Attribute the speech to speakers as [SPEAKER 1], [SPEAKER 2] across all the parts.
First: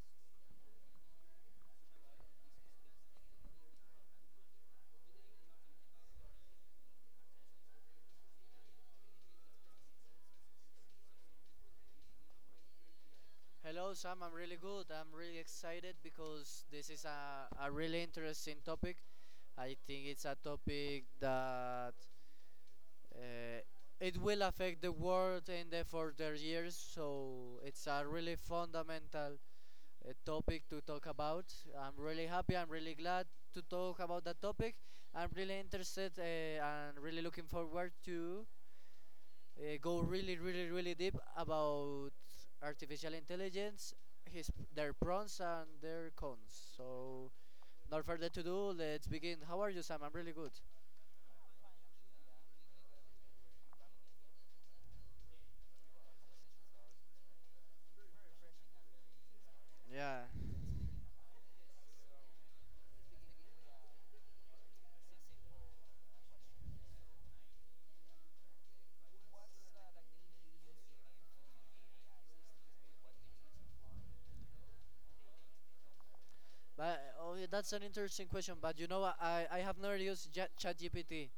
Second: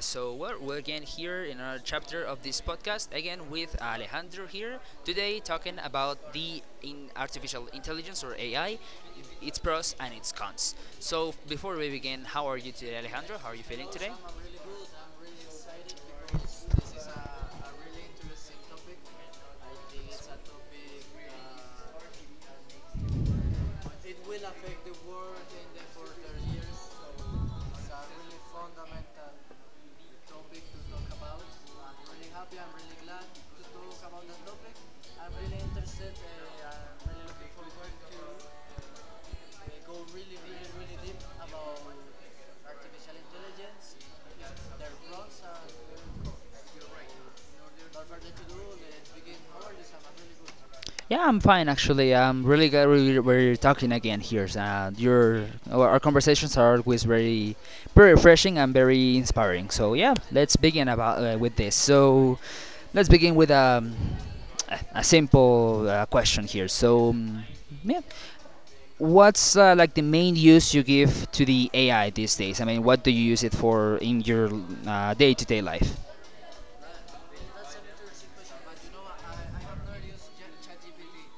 [SPEAKER 1] so we're, we're again here in our chapter of this podcast, again with Alejandro here today, talking about the in artificial intelligence or AI, its pros and its cons. So before we begin, how are you today, Alejandro? How are you feeling
[SPEAKER 2] Hello,
[SPEAKER 1] today?
[SPEAKER 2] Sam. I'm really good. I'm really excited because this is a really interesting topic. I think it's a topic that uh, it will affect the world in the further years. So it's a really fundamental topic to talk about. I'm really happy. I'm really glad to talk about that topic. I'm really interested and really looking forward to go really, really, really deep about artificial intelligence, his their pros and their cons. So, not further to do, let's begin. How are you, Sam? I'm really good.
[SPEAKER 1] Yeah, I'm fine actually. I'm really glad we're talking again here. And your our conversations are always very, very refreshing and very inspiring. So yeah,
[SPEAKER 2] Yeah.
[SPEAKER 1] let's begin about with this. So let's begin with a simple question here. So yeah, what's like the main use you give to the AI these days? I mean, what do you use it for in your day-to-day life?
[SPEAKER 2] Yeah, that's an interesting question. But you know, what, I have never used ChatGPT,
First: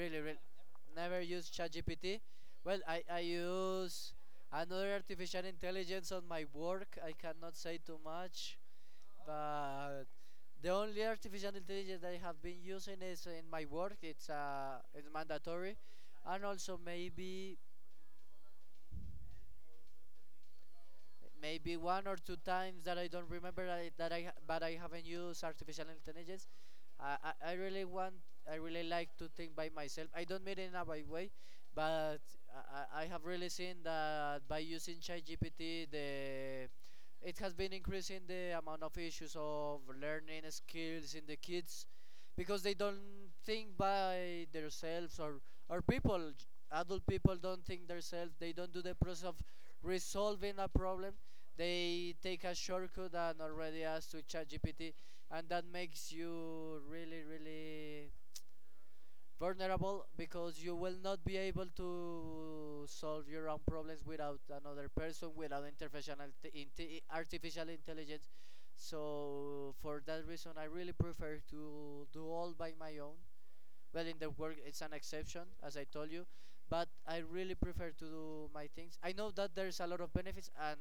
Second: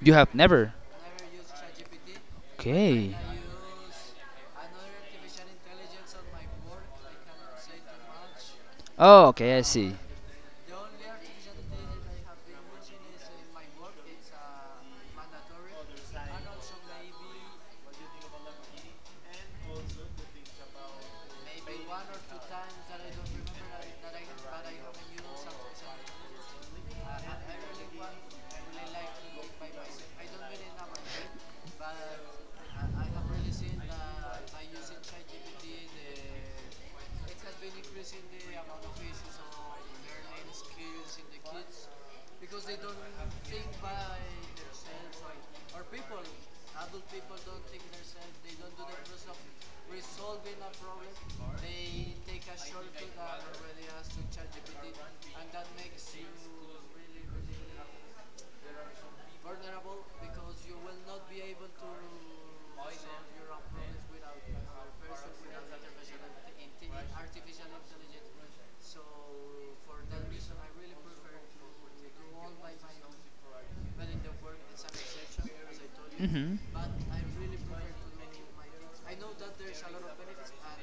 [SPEAKER 1] You have
[SPEAKER 2] really,
[SPEAKER 1] never.
[SPEAKER 2] never used ChatGPT. Well, I
[SPEAKER 1] Okay.
[SPEAKER 2] I use another artificial intelligence on my work. I cannot say too much,
[SPEAKER 1] Oh, okay, I see.
[SPEAKER 2] but the only artificial intelligence that I have been using is in my work. It's mandatory, and also maybe one or two times that I don't remember I, that I ha- but I haven't used artificial intelligence. I really want I really like to think by myself. I don't mean in a bad way, but I have really seen that by using ChatGPT the it has been increasing the amount of issues of learning skills in the kids because they don't think by themselves, or people, adult people, don't think themselves. They don't do the process of resolving a problem, they take a shortcut and already ask to ChatGPT, and that makes you really, really vulnerable because you will not be able to solve your own problems without another person, without artificial intelligence. So for that reason, I really prefer to do all by my own. Well, in the work, it's an exception, as I told you,
[SPEAKER 1] Mm-hmm.
[SPEAKER 2] but I really prefer to do my things. I know that there's a lot of benefits, and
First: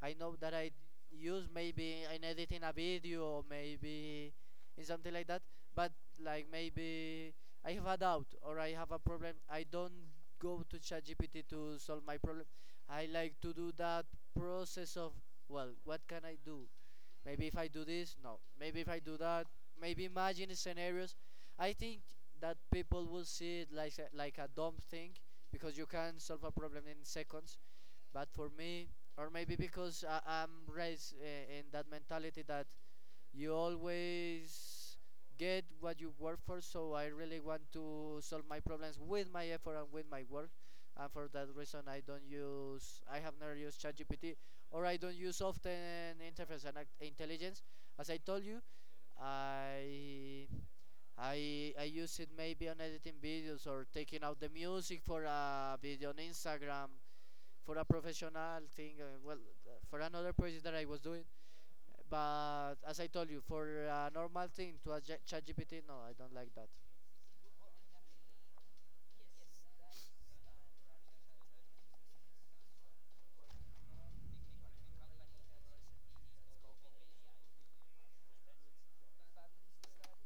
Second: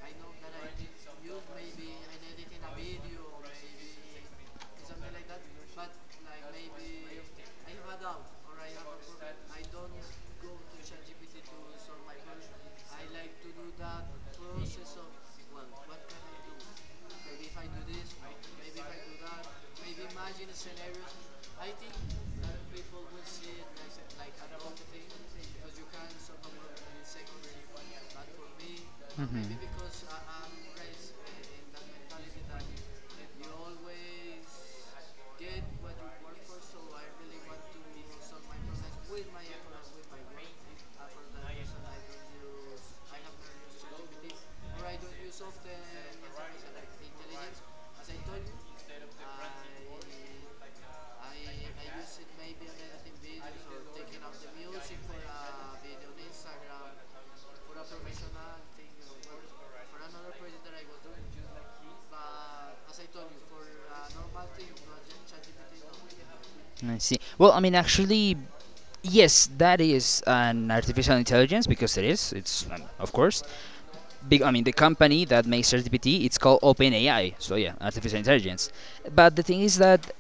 [SPEAKER 2] I know that I use maybe in editing a video, maybe in something like that. But like maybe I have a doubt or I have a problem. I don't go to ChatGPT to solve my problem. I like to do that process of, well, what can I do? Maybe if I do this, no. Maybe if I do that, maybe imagine scenarios. I think that people will see it like like a dumb thing because you can solve a problem in seconds, but for me, or maybe because I'm raised in that mentality that you always get what you work for, so I really want to solve my problems with my effort and with my work. And for that reason, I have never used ChatGPT, or I don't use often intelligence. As I told you, I I use it maybe on editing videos or taking out the music for a video on Instagram for a professional thing, for another project that I was doing. But as I told you, for a normal thing to a ChatGPT, no, I don't like that.
[SPEAKER 1] I see. Well, I mean, actually, yes, that is an artificial intelligence because it is. It's of course. Big. I mean, the company that makes ChatGPT, it's called OpenAI. So yeah, artificial intelligence. But the thing is that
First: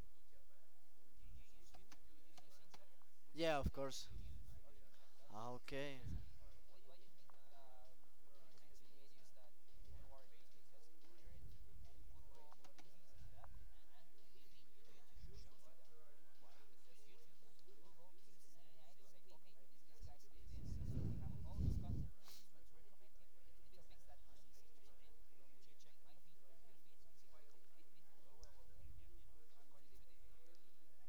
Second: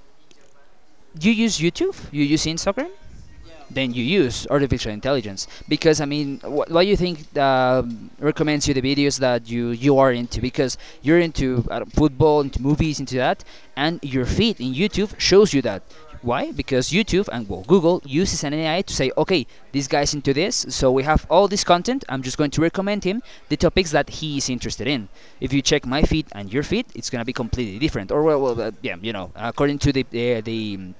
[SPEAKER 1] you use YouTube, you use Instagram,
[SPEAKER 2] Yeah, of
[SPEAKER 1] then you
[SPEAKER 2] course.
[SPEAKER 1] use artificial intelligence
[SPEAKER 2] Ah,
[SPEAKER 1] because
[SPEAKER 2] okay.
[SPEAKER 1] I mean, what do you think recommends you the videos that you are into? Because you're into football, into movies, into that, and your feed in YouTube shows you that. Why? Because YouTube and well, Google uses an AI to say, okay, this guy's into this, so we have all this content. I'm just going to recommend him the topics that he is interested in. If you check my feed and your feed, it's gonna be completely different. Or you know, according to the uh, the um,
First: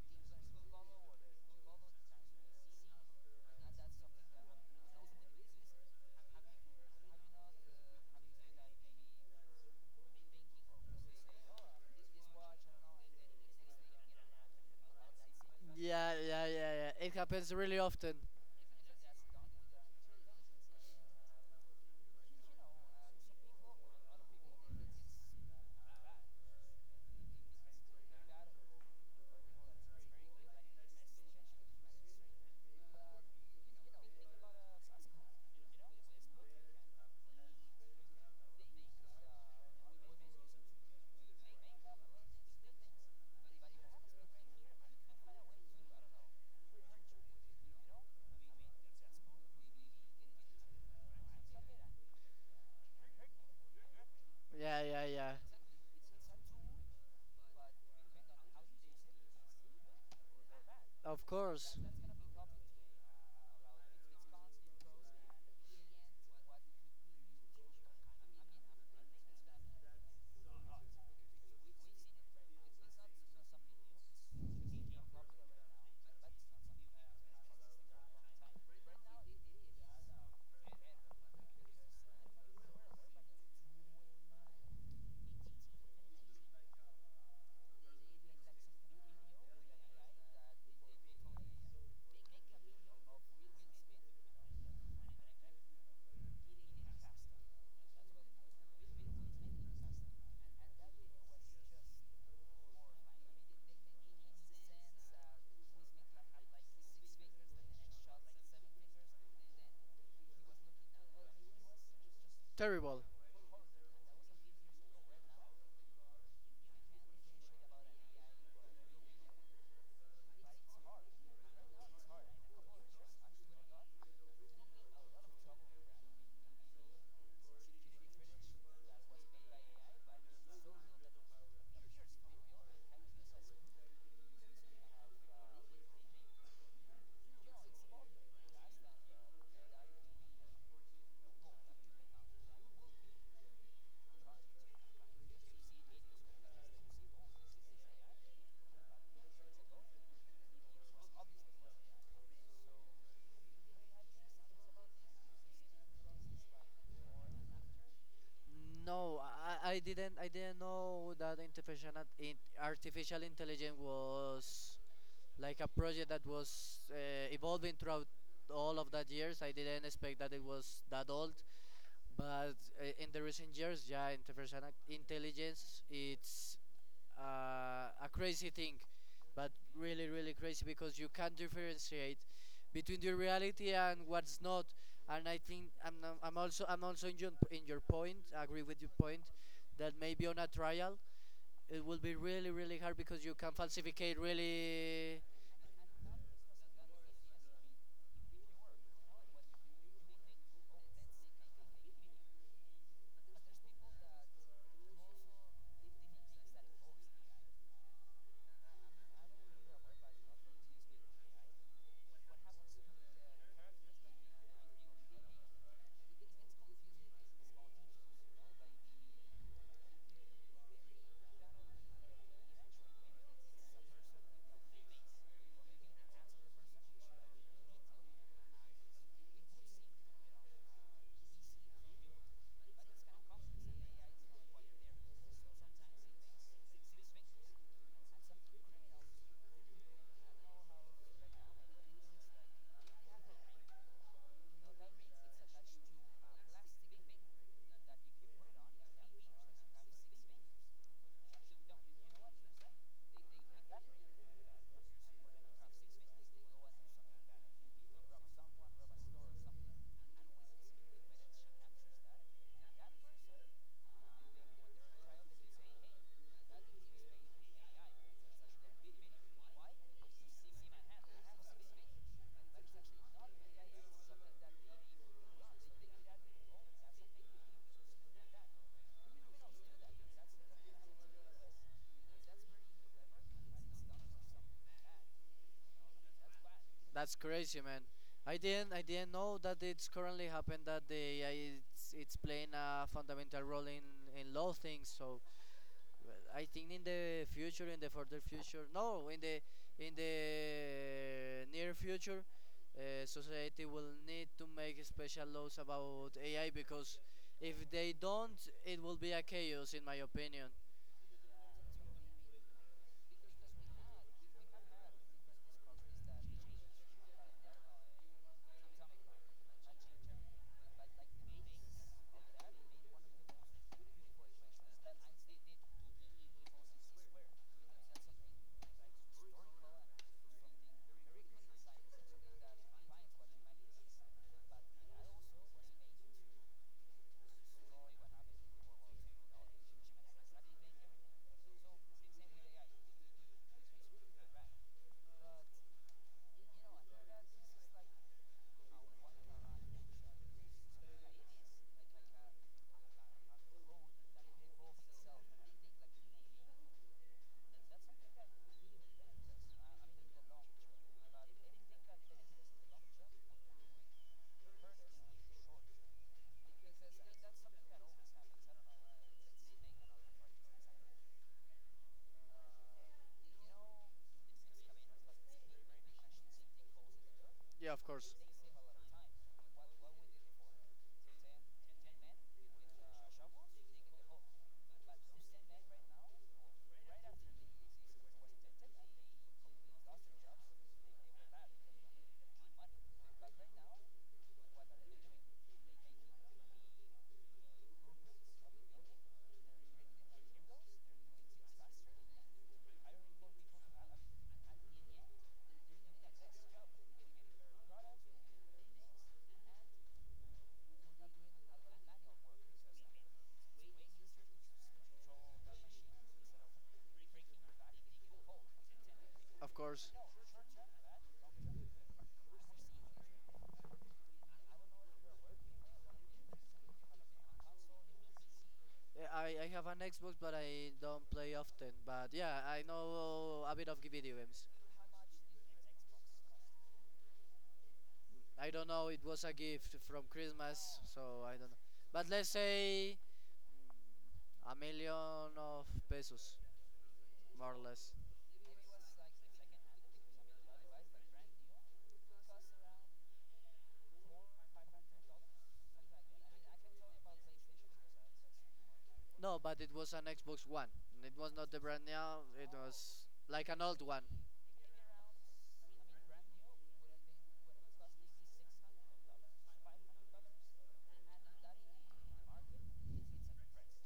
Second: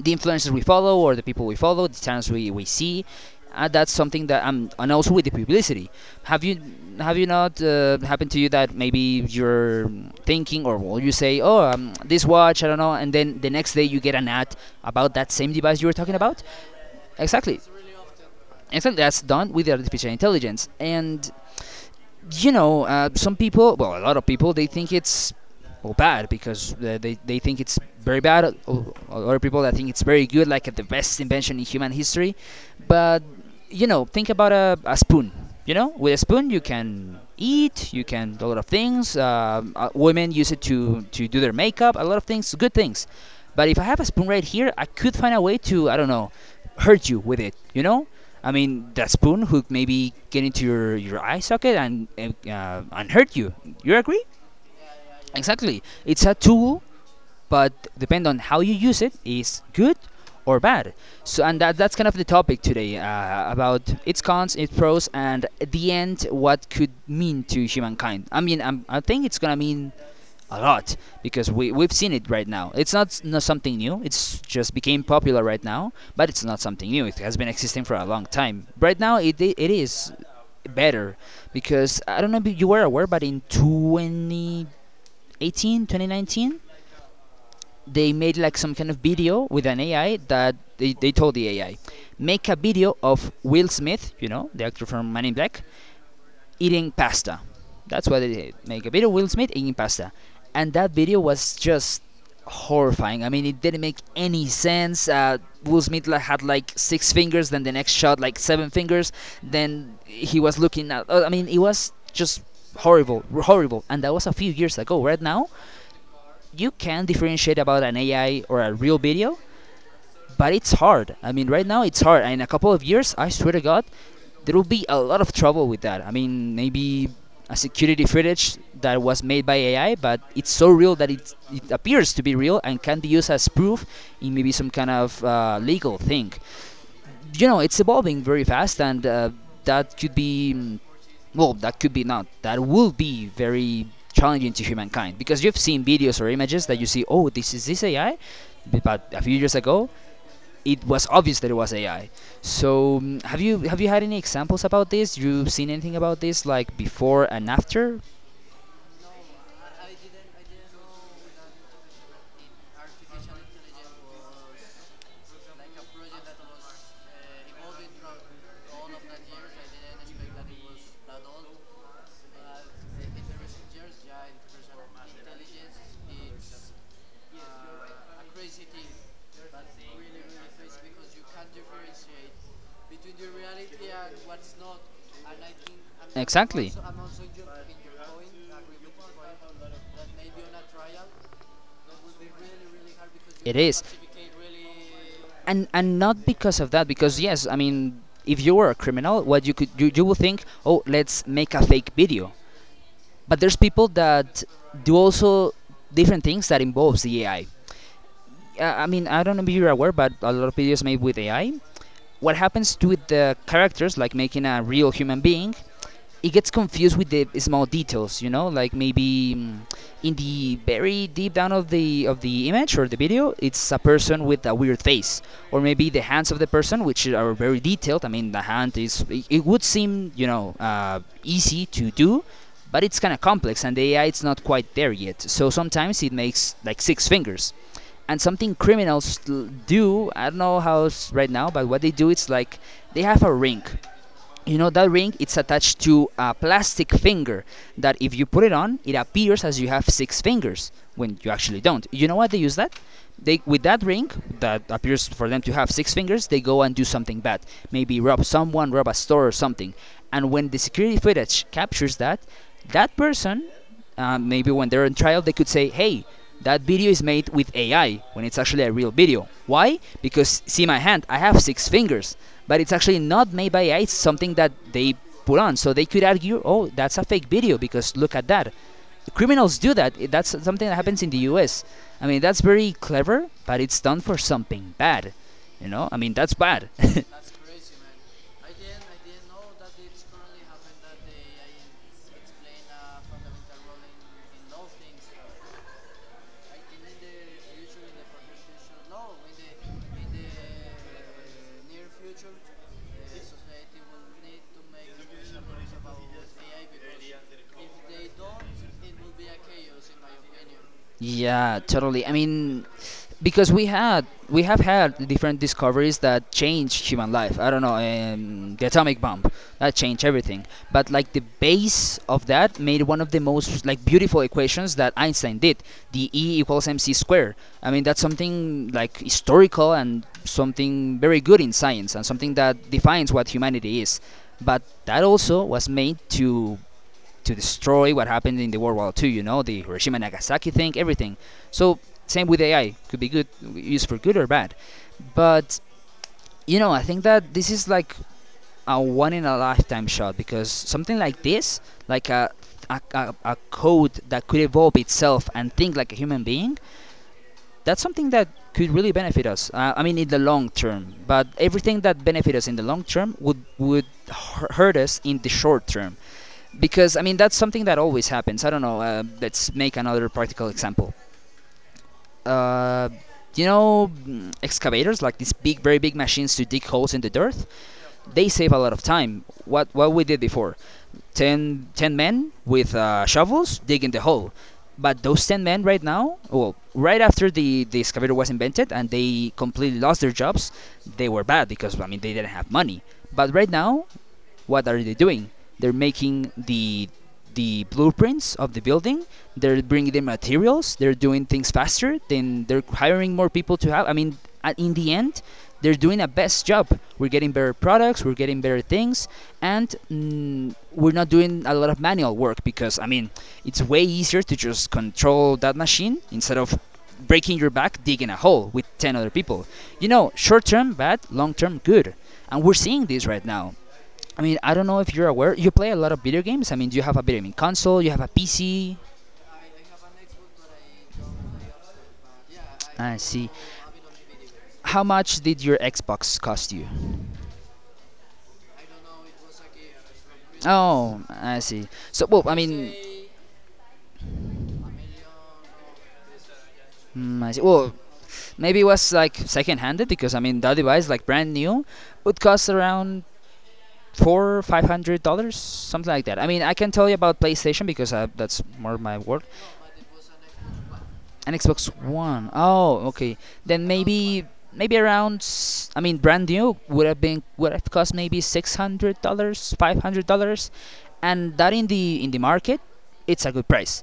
[SPEAKER 1] the influencers we follow or the people we follow, the channels we see. That's something that I'm, and also with the publicity. Have you have you not happened to you that maybe you're thinking or well, you say, oh, this watch, I don't know, and then the next day you get an ad about that same device you were
[SPEAKER 2] Yeah,
[SPEAKER 1] talking
[SPEAKER 2] yeah,
[SPEAKER 1] about?
[SPEAKER 2] yeah, yeah. It happens
[SPEAKER 1] Exactly,
[SPEAKER 2] really often.
[SPEAKER 1] exactly. That's done with the artificial intelligence, and you know, some people, well, a lot of people, they think it's well, bad because they think it's very bad. Other people that think it's very good, like the best invention in human history. But, you know, think about a spoon. You know, with a spoon, you can eat, you can do a lot of things. Women use it to do their makeup, a lot of things, good things. But if I have a spoon right here, I could find a way to, I don't know, hurt you with it, you know? I mean, that spoon hook maybe get into your eye socket and hurt you. You agree?
[SPEAKER 2] Yeah, yeah, yeah.
[SPEAKER 1] Exactly. It's a tool, but depend on how you use it is good or bad.
[SPEAKER 2] Of
[SPEAKER 1] So, and
[SPEAKER 2] course.
[SPEAKER 1] that's kind of the topic today about its cons, its pros, and at the end, what could mean to humankind. I mean, I think it's gonna mean a lot because we've seen it right now. It's not something new. It's just became popular right now, but it's not something new. It has been existing for a long time. Right now, it is better because I don't know if you were aware, but in 2018, 2019 they made like some kind of video with an AI that they told the AI, make a video of Will Smith, you know, the actor from Man in Black, eating pasta. That's what they did. Make a video of Will Smith eating pasta, and that video was just horrifying. I mean, it didn't make any sense. Will Smith, like, had like six fingers, then the next shot like seven fingers. Then he was looking at. I mean, it was just
[SPEAKER 2] Terrible.
[SPEAKER 1] horrible, horrible. And that was a few years ago. Right now, you can differentiate about an AI or a real video, but it's hard. I mean, right now it's hard. And in a couple of years, I swear to God, there will be a lot of trouble with that. I mean, maybe a security footage that was made by AI, but it's so real that it appears to be real and can be used as proof in maybe some kind of legal thing. You know, it's evolving very fast, and that could be, that could be not, that will be very challenging to humankind because you've seen videos or images that you see, oh, this is this AI, but a few years ago it was obvious that it was AI. So have you had any examples about this? You've seen anything about this like before and after?
[SPEAKER 2] No, I didn't know that artificial intelligence was like a project that was evolving throughout all of that years. I didn't expect that it was that old. But in the recent years, yeah, artificial intelligence it's a crazy thing, but really, really crazy because you can't differentiate between the reality and what's not. And I think
[SPEAKER 1] Exactly.
[SPEAKER 2] I'm also in in your point. I agree with your point that maybe on a trial it will be really, really hard because you
[SPEAKER 1] It
[SPEAKER 2] can
[SPEAKER 1] is.
[SPEAKER 2] falsificate really.
[SPEAKER 1] And not because of that because yes, I mean, if you were a criminal, what you could you will think, oh, let's make a fake video, but there's people that do also different things that involves the AI. I mean, I don't know if you're aware, but a lot of videos made with AI, what happens to the characters, like making a real human being, it gets confused with the small details, you know, like maybe in the very deep down of the image or the video, it's a person with a weird face, or maybe the hands of the person, which are very detailed. I mean, the hand is it, it would seem, you know, easy to do, but it's kind of complex, and the AI it's not quite there yet. So sometimes it makes like six fingers, and something criminals do, I don't know how it's right now, but what they do it's like they have a ring, you know, that ring it's attached to a plastic finger that if you put it on it appears as you have six fingers when you actually don't. You know what they use that, they with that ring that appears for them to have six fingers, they go and do something bad, maybe rob someone, rob a store or something, and when the security footage captures that, that person, maybe when they're on trial, they could say, hey, that video is made with AI when it's actually a real video. Why? Because see my hand, I have six fingers, but it's actually not made by AI, it's something that they put on. So they could argue, oh, that's a fake video because look at that. Criminals do that. That's something that happens in the US. I mean, that's very clever, but it's done for something bad. You know, I mean, that's bad.
[SPEAKER 2] That's crazy, man. I didn't know that it's currently happened that the AI it's playing a fundamental role in law things. So well, I think in the future, in the further future, no, in the near future, society will need to make special laws about AI because if they don't, it will be a chaos, in my opinion.
[SPEAKER 1] Yeah, totally. I mean, because we have had different discoveries that change human life. I don't know, the atomic bomb that changed everything. But like the base of that made one of the most like beautiful equations that Einstein did, the E equals mc squared. I mean, that's something like historical and something very good in science and something that defines what humanity is. But that also was made to destroy what happened in the World War Two, you know, the Hiroshima and Nagasaki thing, everything. So, same with AI, could be good, used for good or bad. But, you know, I think that this is like a one in a lifetime shot because something like this, like a code that could evolve itself and think like a human being, that's something that could really benefit us. I mean, in the long term. But everything that benefits us in the long term would hurt us in the short term because I mean that's something that always happens. I don't know. Let's make another practical example. Uh, you know, excavators like these big, very big machines to dig holes in the dirt.
[SPEAKER 2] Yeah,
[SPEAKER 1] They save a lot of time. What we did before, ten men with shovels digging the hole. But those ten men right now, well, right after the excavator was invented and they completely lost their jobs, they were bad because I mean they didn't have money. But right now, what are they doing? They're making the blueprints of the building. They're bringing the materials. They're doing things faster. Then they're hiring more people to have. I mean, in the end, they're doing a best job. We're getting better products. We're getting better things, and we're not doing a lot of manual work because I mean, it's way easier to just control that machine instead of breaking your back digging a hole with 10 other people.
[SPEAKER 2] of course.
[SPEAKER 1] You know, short term bad, long term good. And we're seeing this right now. I mean, I don't know if you're aware. You play a lot of video games. I mean, do you have a video game console? You have a PC.
[SPEAKER 2] Yeah, I have an Xbox, but I don't play often. But yeah, I
[SPEAKER 1] I see.
[SPEAKER 2] know a bit of video games.
[SPEAKER 1] How much did your Xbox cost you?
[SPEAKER 2] I don't know, it was a gift from Christmas,
[SPEAKER 1] Oh,
[SPEAKER 2] so I
[SPEAKER 1] I
[SPEAKER 2] don't know.
[SPEAKER 1] see.
[SPEAKER 2] But
[SPEAKER 1] So, well,
[SPEAKER 2] let's say a million of pesos,
[SPEAKER 1] I see.
[SPEAKER 2] more or
[SPEAKER 1] Well,
[SPEAKER 2] less.
[SPEAKER 1] maybe it was like second-handed because I mean that device, like brand new, would cost around four, $500, something like that. I mean, I can tell you about PlayStation because that's more my work.
[SPEAKER 2] No, but it was an Xbox One. It was
[SPEAKER 1] An
[SPEAKER 2] not the
[SPEAKER 1] Xbox
[SPEAKER 2] brand new,
[SPEAKER 1] One.
[SPEAKER 2] it
[SPEAKER 1] Oh,
[SPEAKER 2] was
[SPEAKER 1] okay.
[SPEAKER 2] like an
[SPEAKER 1] Then
[SPEAKER 2] old one.
[SPEAKER 1] maybe I mean, brand new would have been would have cost maybe $600, $500, and that in the market, it's a good price.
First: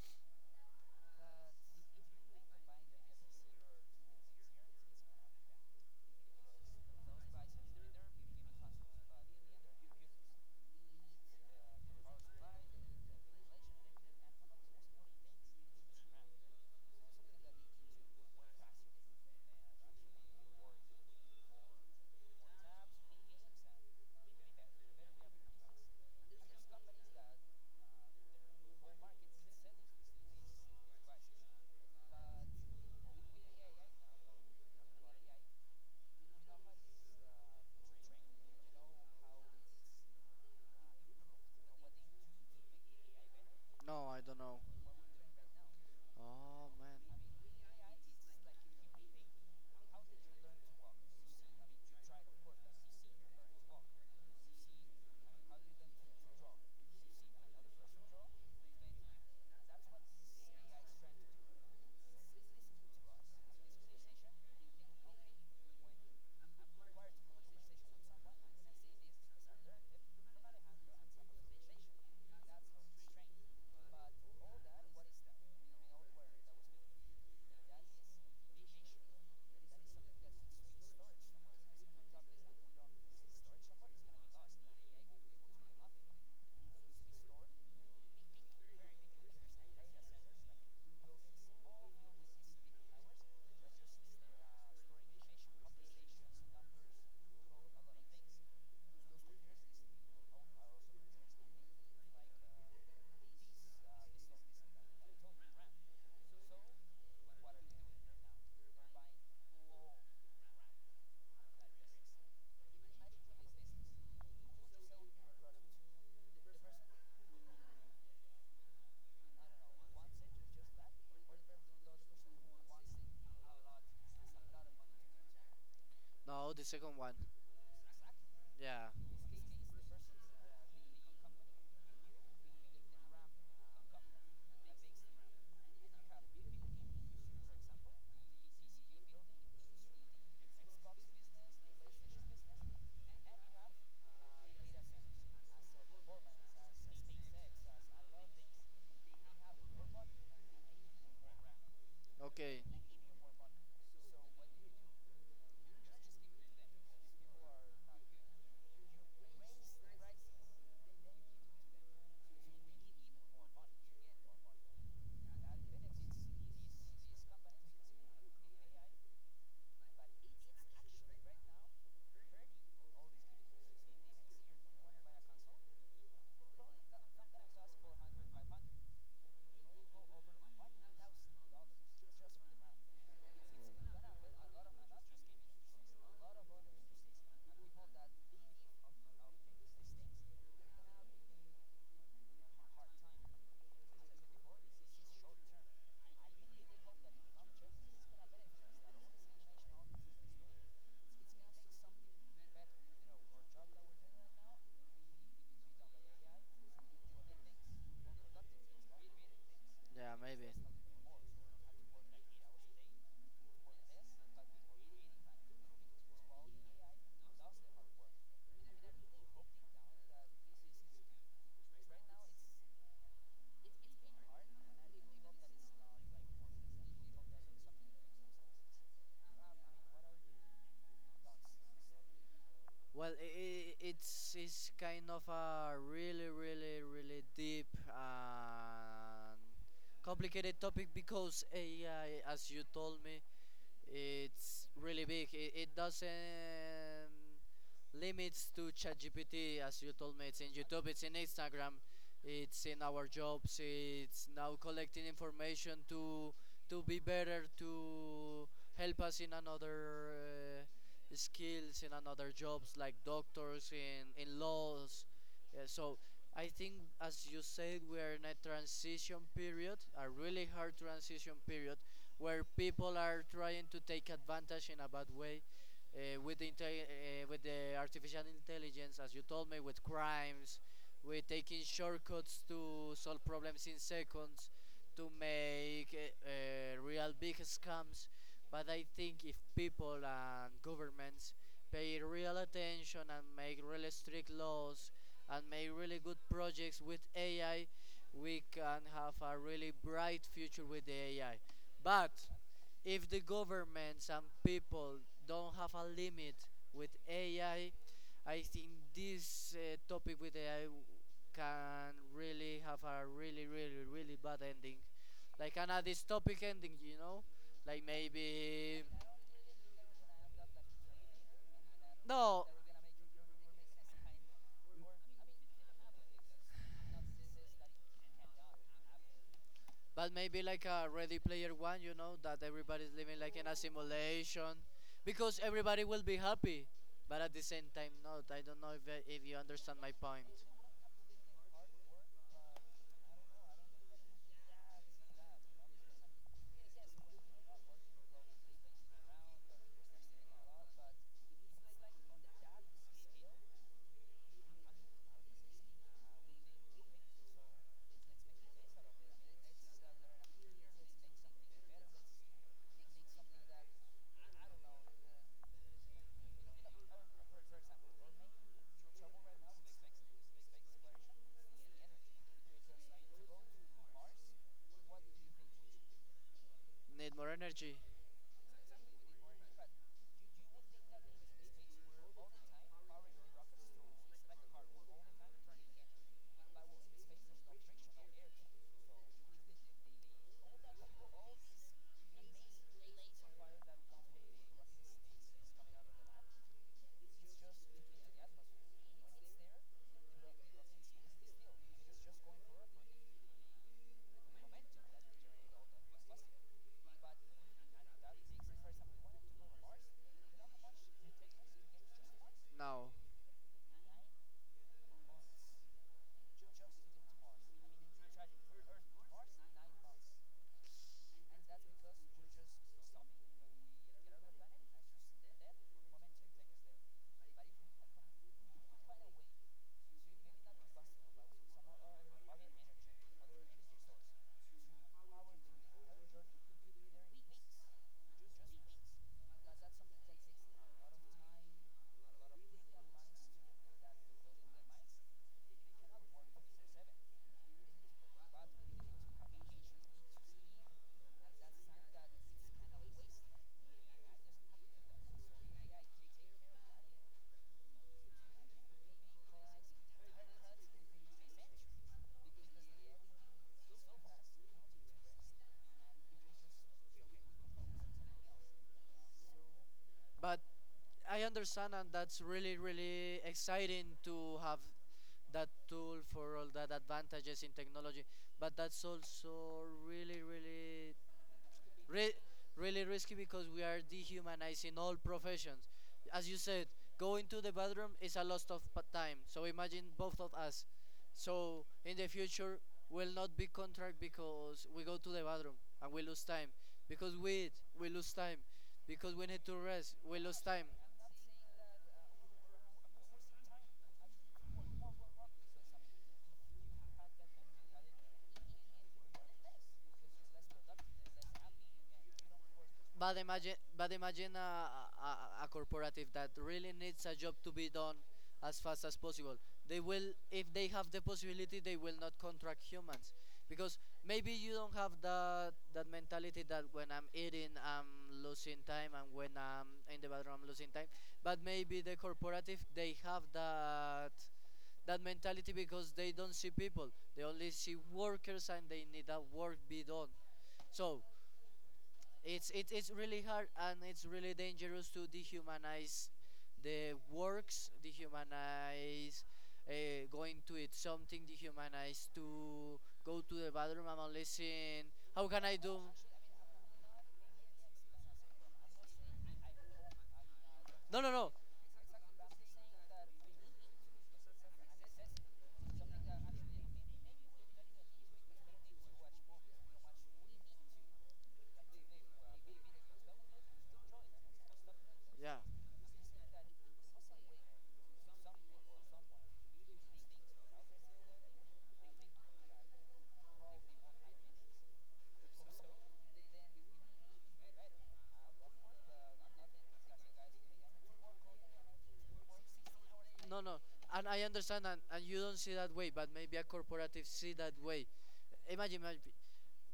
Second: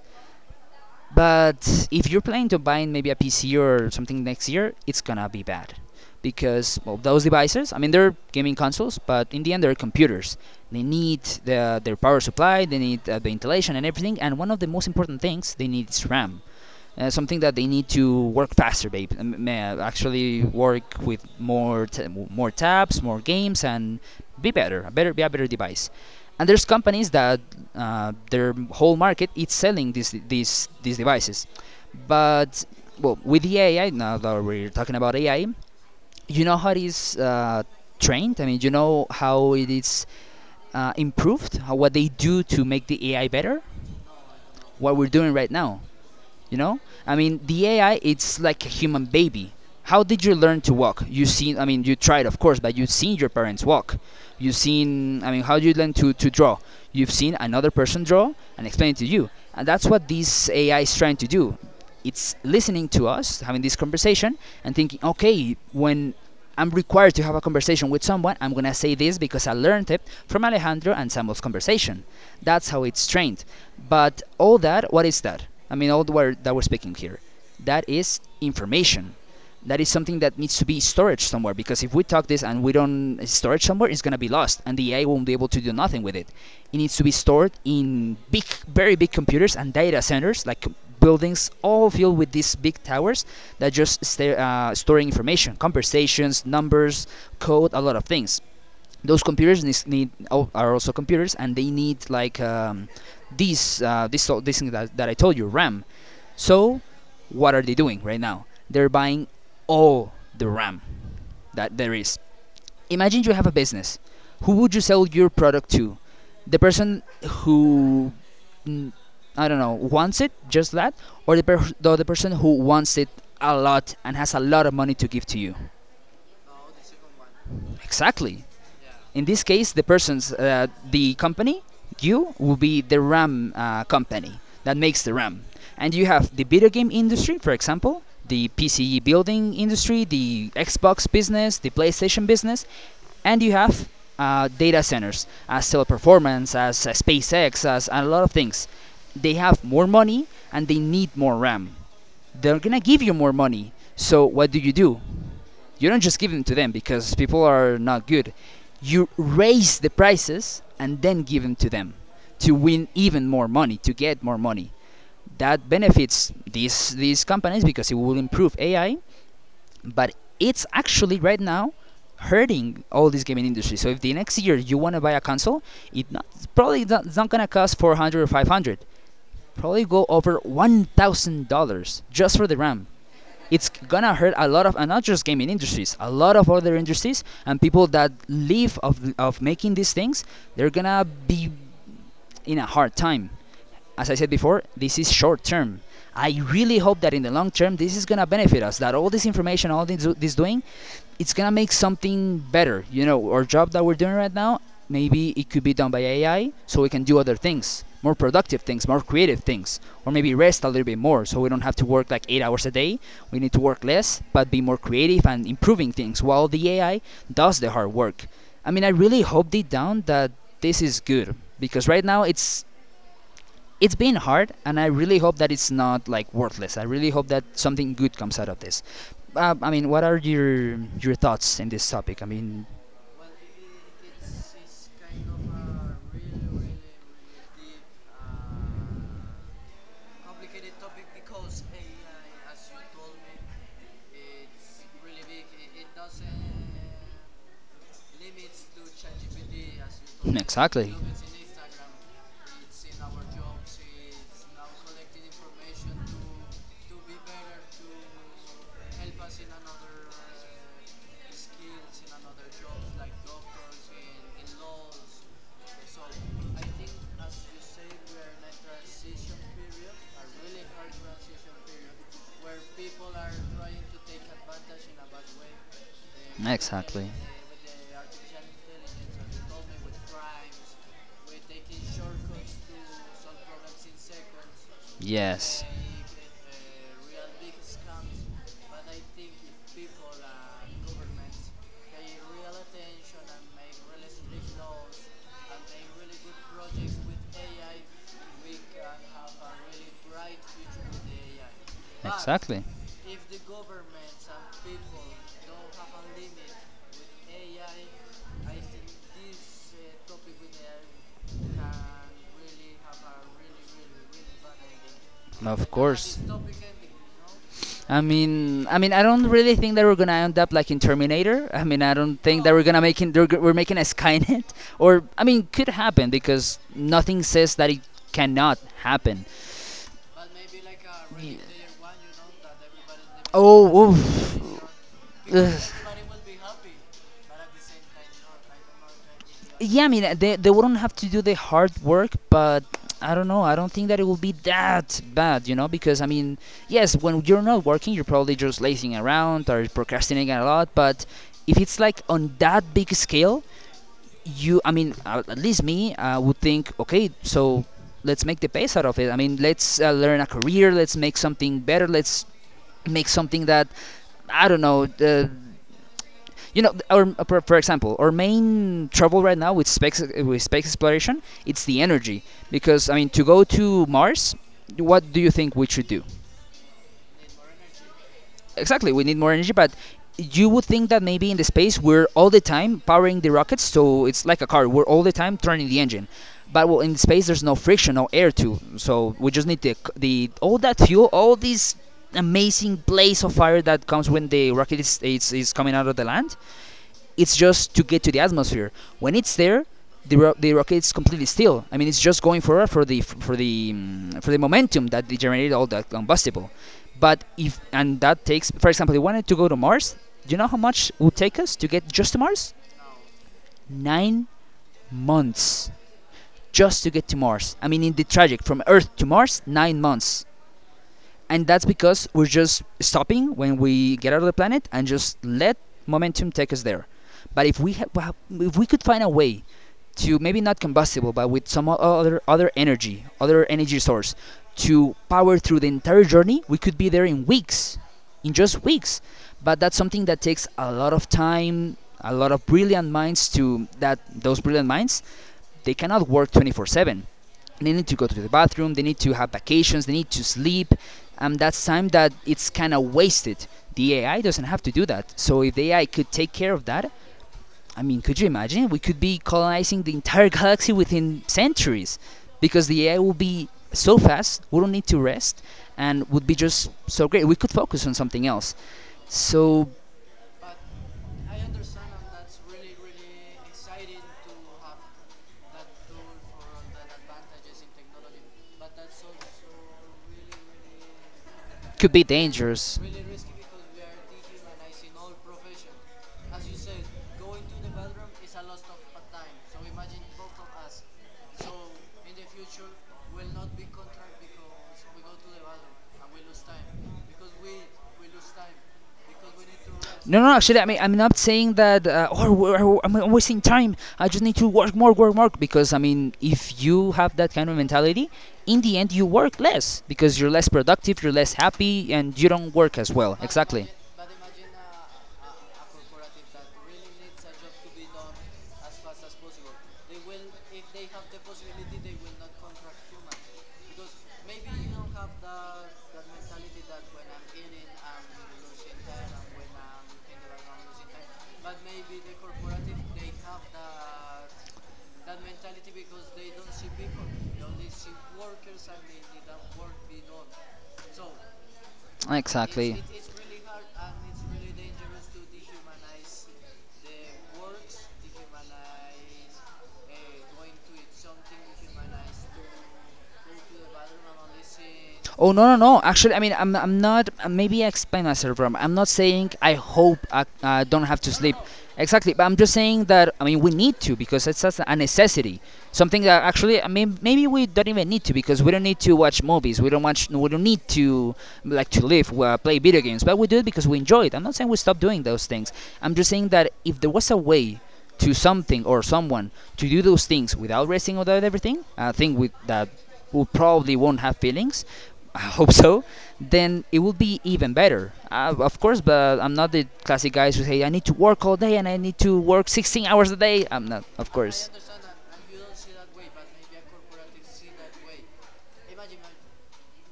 [SPEAKER 1] But if you're planning to buy maybe a PC or something next year, it's gonna be bad because well, those devices. I mean, they're gaming consoles, but in the end, they're computers. They need their power supply, they need the ventilation and everything. And one of the most important things they need is RAM, something that they need to work faster, babe. Actually, work with more tabs, more games, and be a better device. And there's companies that their whole market is selling these devices, but well, with the AI. Now that we're talking about AI, you know how it is trained. I mean, you know how it is improved, what they do to make the AI better.
[SPEAKER 2] No, I don't know.
[SPEAKER 1] What we're doing right now, you
[SPEAKER 2] Oh
[SPEAKER 1] know,
[SPEAKER 2] man.
[SPEAKER 1] I mean, the AI, it's like a human baby. How did you learn to walk? You seen, I mean, you tried, of course, but you've seen your parents walk. You've seen, I mean, how do you learn to draw? You've seen another person draw and explain it to you. And that's what this AI is trying to do. It's listening to us, having this conversation, and thinking, okay, when I'm required to have a conversation with someone, I'm gonna say this because I learned it from Alejandro and Samuel's conversation. That's how it's trained. But all that, what is that? I mean, all the word that we're speaking here, that is information. That is something that needs to be stored somewhere, because if we talk this and we don't store it somewhere, it's gonna be lost, and the AI won't be able to do nothing with it. It needs to be stored in big, very big computers and data centers, like buildings, all filled with these big towers that just stay, storing information, conversations, numbers, code, a lot of things. Those computers need, are also computers, and they need like these this thing that I told you, RAM. So, what are they doing right now? They're buying all the RAM that there is. Imagine you have a business. Who would you sell your product to? The person who, mm, I don't know, wants it, just that, or the other person who wants it a lot and has a lot of money to give to you.
[SPEAKER 2] No, the second one.
[SPEAKER 1] Exactly.
[SPEAKER 2] Yeah,
[SPEAKER 1] In this case, the persons, the company, you will be the RAM, company that makes the RAM, and you have the video game industry, for example, the PC building industry, the Xbox business, the PlayStation business, and you have data centers as teleperformance, as SpaceX, as a lot of things. They have more money and they need more RAM. They're
[SPEAKER 2] okay.
[SPEAKER 1] gonna give you more money. So what do? You don't just give them to them because people are not good. You raise the prices and then give them to them to win even more money, to get more money. That benefits these companies because it will improve AI, but it's actually right now hurting all this gaming industry. So if the next year you want to buy a console, it not, it's probably not, it's not gonna cost 400 or 500. Probably go over $1,000 just for the RAM. It's gonna hurt a lot of, and not just gaming industries, a lot of other industries and people that live of making these things. They're gonna be in a hard time. As I said before, this is short term. I really hope that in the long term this is gonna benefit us, that all this information, this doing, it's gonna make something better. You know, our job that we're doing right now, maybe it could be done by AI, so we can do other things, more productive things, more creative things, or
[SPEAKER 2] Yeah,
[SPEAKER 1] maybe
[SPEAKER 2] maybe.
[SPEAKER 1] rest a little bit more, so we don't have to work like 8 hours a day. We need to work less, but be more creative and improving things, while the AI does the hard work. I mean, I really hope deep down that this is good, because right now it's been hard, and I really hope that it's not like worthless. I really hope that something good comes out of this. I mean, what are your thoughts in this topic? I mean,
[SPEAKER 2] Well, I it's kind of a really, really, really deep and complicated topic because AI, as you told me, it's really big. It doesn't limits to ChatGPT, as you told me. It's in YouTube. It's in Instagram. It's in our jobs. It's now collecting information to be better, to help us in another skills, in another jobs like doctors, in laws. So I think, as you said, we are in a transition period, a really hard transition period, where people are trying to take advantage in a bad way with the with the artificial intelligence, as you told me, with crimes, with taking shortcuts to solve problems in seconds, to
[SPEAKER 1] yes.
[SPEAKER 2] make real big scams. But I think if people and governments pay real attention and make really strict laws and make really good projects with AI, we can have a really bright future with the AI. But
[SPEAKER 1] Exactly.
[SPEAKER 2] if the governments and people don't have a limit with AI, I think this topic with AI can really have a really, really, really bad ending.
[SPEAKER 1] Of
[SPEAKER 2] Like an a
[SPEAKER 1] course.
[SPEAKER 2] dystopic ending, you know? Like
[SPEAKER 1] I mean,
[SPEAKER 2] maybe.
[SPEAKER 1] I don't really think that we're gonna end up like in Terminator. I mean, I don't think that
[SPEAKER 2] No!
[SPEAKER 1] we're gonna making, we're making a Skynet, or I mean, could happen because nothing says that it cannot happen.
[SPEAKER 2] But maybe like a Ready Player One, you know? That everybody's living like in a
[SPEAKER 1] Oh,
[SPEAKER 2] simulation.
[SPEAKER 1] oof.
[SPEAKER 2] Because
[SPEAKER 1] Ugh.
[SPEAKER 2] everybody will be happy. But at the same time, not. I don't know if you understand
[SPEAKER 1] Yeah, I
[SPEAKER 2] my
[SPEAKER 1] mean,
[SPEAKER 2] point.
[SPEAKER 1] they wouldn't have to do the hard work, but I don't know. I don't think that it will be that bad, you know, because I mean, yes, when you're not working, you're probably just lazing around or procrastinating a lot, but if it's like on that big scale, you, I mean, at least me, I would think, okay, so let's make the best out of it. I mean, let's learn a career, let's make something better, let's make something that I don't know, you know, our example, our main trouble right now with space exploration, it's the energy. Because I mean, to go to Mars, what do you think we should do?
[SPEAKER 2] Need more energy.
[SPEAKER 1] Exactly, we need more energy, but you would think that maybe in the space we're all the time powering the rockets, so it's like a car. We're all the time turning the engine. But well, in space there's no friction, no air too, so we just need the all that fuel, all this amazing blaze of fire that comes when the rocket is coming out of the land, it's just to get to the atmosphere. When it's there, the rocket's completely still. I mean, it's just going for the for the momentum that generated all that combustible. But if, and that takes, for example, if we wanted to go to Mars. Do you know how much it would take us to get just to Mars?
[SPEAKER 2] Now.
[SPEAKER 1] 9 months just to get to Mars. I mean, in the traject from Earth to Mars, 9 months. And that's because we're just stopping when we get out of the planet and just let momentum take us there. But if we could find a way to maybe not combustible, but with some other energy source, to power through the entire journey, we could be there in weeks, in just weeks. But that's something that takes a lot of time, a lot of brilliant minds to that, those brilliant minds, they cannot work 24/7. They need to go to the bathroom, they need to have vacations, they need to sleep, and that's time that it's kind of wasted. The AI doesn't have to do that. So if the AI could take care of that, I mean, could you imagine? We could be colonizing the entire galaxy within centuries because the AI will be so fast, we don't need to rest, and would be just so great. We could focus on something else. So
[SPEAKER 2] But I understand, and that's really, really exciting to have that tool for all that advantages in technology. But that's also really, really
[SPEAKER 1] could be
[SPEAKER 2] Re-
[SPEAKER 1] dangerous.
[SPEAKER 2] really risky because we are dehumanizing all professions. As you said, going to the bathroom is a loss of time. So imagine both of us. So in the future, will not be contract because we go to the bathroom and we lose time. Because we eat, we lose time. Because we need to rest,
[SPEAKER 1] No, no,
[SPEAKER 2] we lose
[SPEAKER 1] actually, I mean,
[SPEAKER 2] time.
[SPEAKER 1] I'm not saying that, I'm wasting time. I just need to work more, work more. Because, I mean, if you have that kind of mentality, in the end, you work less because you're less productive, you're less happy and you don't work as well. But
[SPEAKER 2] But imagine a corporative that really needs a job to be done as fast as possible. They will, if they have the possibility, they will not contract humans because maybe you don't have that that mentality that when I'm eating, I'm losing time, and when I'm in the bathroom, I'm losing time. But maybe the corporative, they have that that mentality because they don't see people. They only see workers, and they need that work be done. So
[SPEAKER 1] exactly.
[SPEAKER 2] it's really hard and it's really dangerous to dehumanize the works, dehumanize going to eat something, dehumanize to go to the bathroom. I'm listen.
[SPEAKER 1] Oh
[SPEAKER 2] How
[SPEAKER 1] no, no,
[SPEAKER 2] can I
[SPEAKER 1] no!
[SPEAKER 2] do?
[SPEAKER 1] Actually, I mean I'm not. Maybe I explain myself wrong. I'm not saying I hope I, don't have to
[SPEAKER 2] No, no,
[SPEAKER 1] sleep.
[SPEAKER 2] no.
[SPEAKER 1] Exactly, but I'm just saying that I mean we need to, because it's just a necessity. Something that actually I mean maybe we don't even need to, because we don't need to watch movies. We don't watch. We don't need to like to live. Play video games, but we do it because we enjoy it. I'm not saying we stop doing those
[SPEAKER 2] Yeah,
[SPEAKER 1] things. I'm just saying that if there was a way to something or someone to do those things without resting, without everything, I think with that we probably won't have feelings. I hope so, then it will be even better. Of course, but I'm not the classic guys who say I need to work all day and I need to work 16 hours a day.
[SPEAKER 2] no,
[SPEAKER 1] I'm
[SPEAKER 2] no.
[SPEAKER 1] not, of
[SPEAKER 2] And I
[SPEAKER 1] course.
[SPEAKER 2] understand, and you don't see that way, but maybe a corporative see that way. imagine-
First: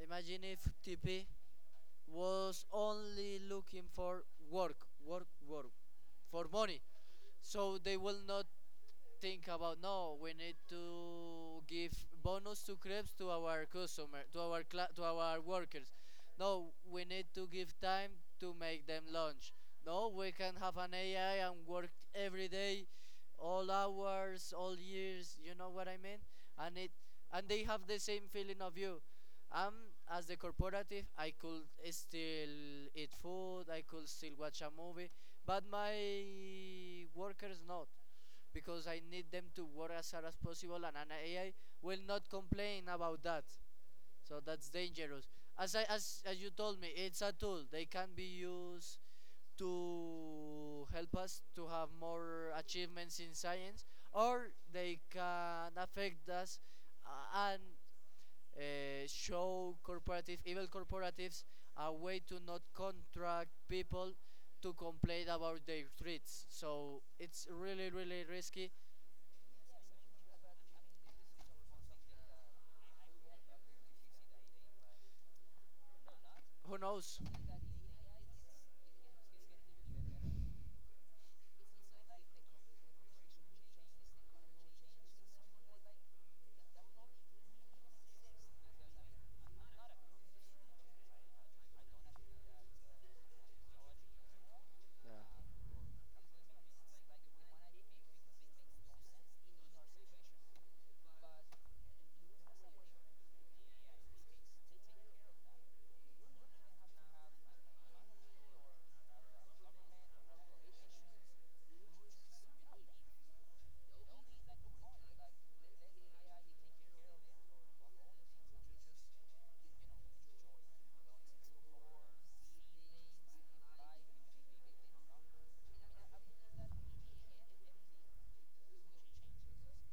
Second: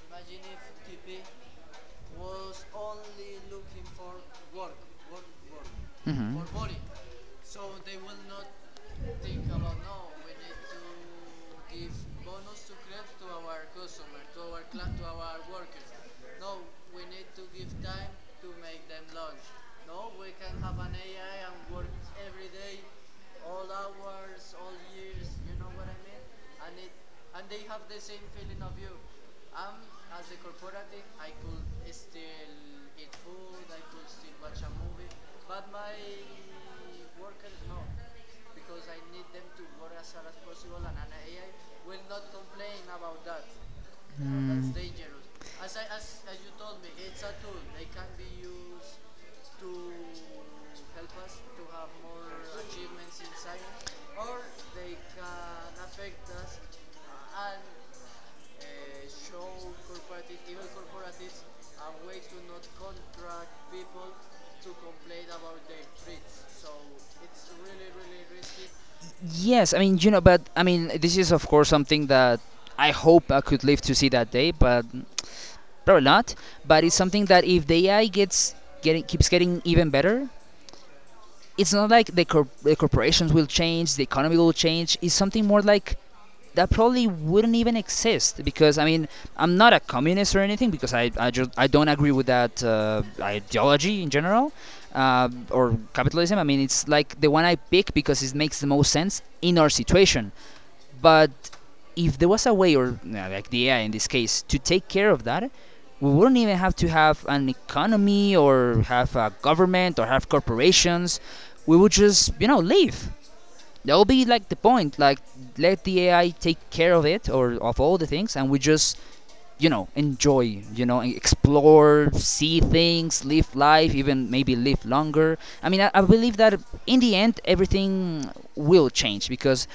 [SPEAKER 2] Imagine if TP was only looking for work, work, work, for money. So they will not think about, no, we need to give bonus to crepes to our customer to our to our workers. No, we need to give time to make them lunch. No, we can have an AI and work every day, all hours, all years, you know what I mean. And it, and they have the same feeling of you, um as the corporative. I could still eat food, I could still watch a movie, but my workers not, because I need them to work as hard as possible, and an AI will not complain about that. So that's dangerous. As I as you told me, it's a tool. They can be used to help us to have more achievements in science, or they can affect us and show corporative, evil corporatives, a way to not contract people, to complain about their threats. So it's really really risky.
[SPEAKER 1] Yes, I mean, you know, but I mean, this is of course something that I hope I could live to see that day, but probably not.
[SPEAKER 2] Who
[SPEAKER 1] But it's
[SPEAKER 2] knows?
[SPEAKER 1] something that if the AI gets getting keeps getting even better, it's not like the corporations will change, the economy will change. It's something more like that probably wouldn't even exist because I mean I'm not a communist or anything because I don't agree with that ideology in general
[SPEAKER 2] Yeah.
[SPEAKER 1] uh, or capitalism. I mean it's like the one I pick because it makes the most sense in our situation. But if there was a way or no, like the AI in this case to take care of that, we wouldn't even have to have an economy or have a government or have corporations. We would just live. That'll be like the point, like let the AI take care of it or of all the things, and we just enjoy, explore, see things, live life, even maybe live longer. I mean I believe that in the end everything will change because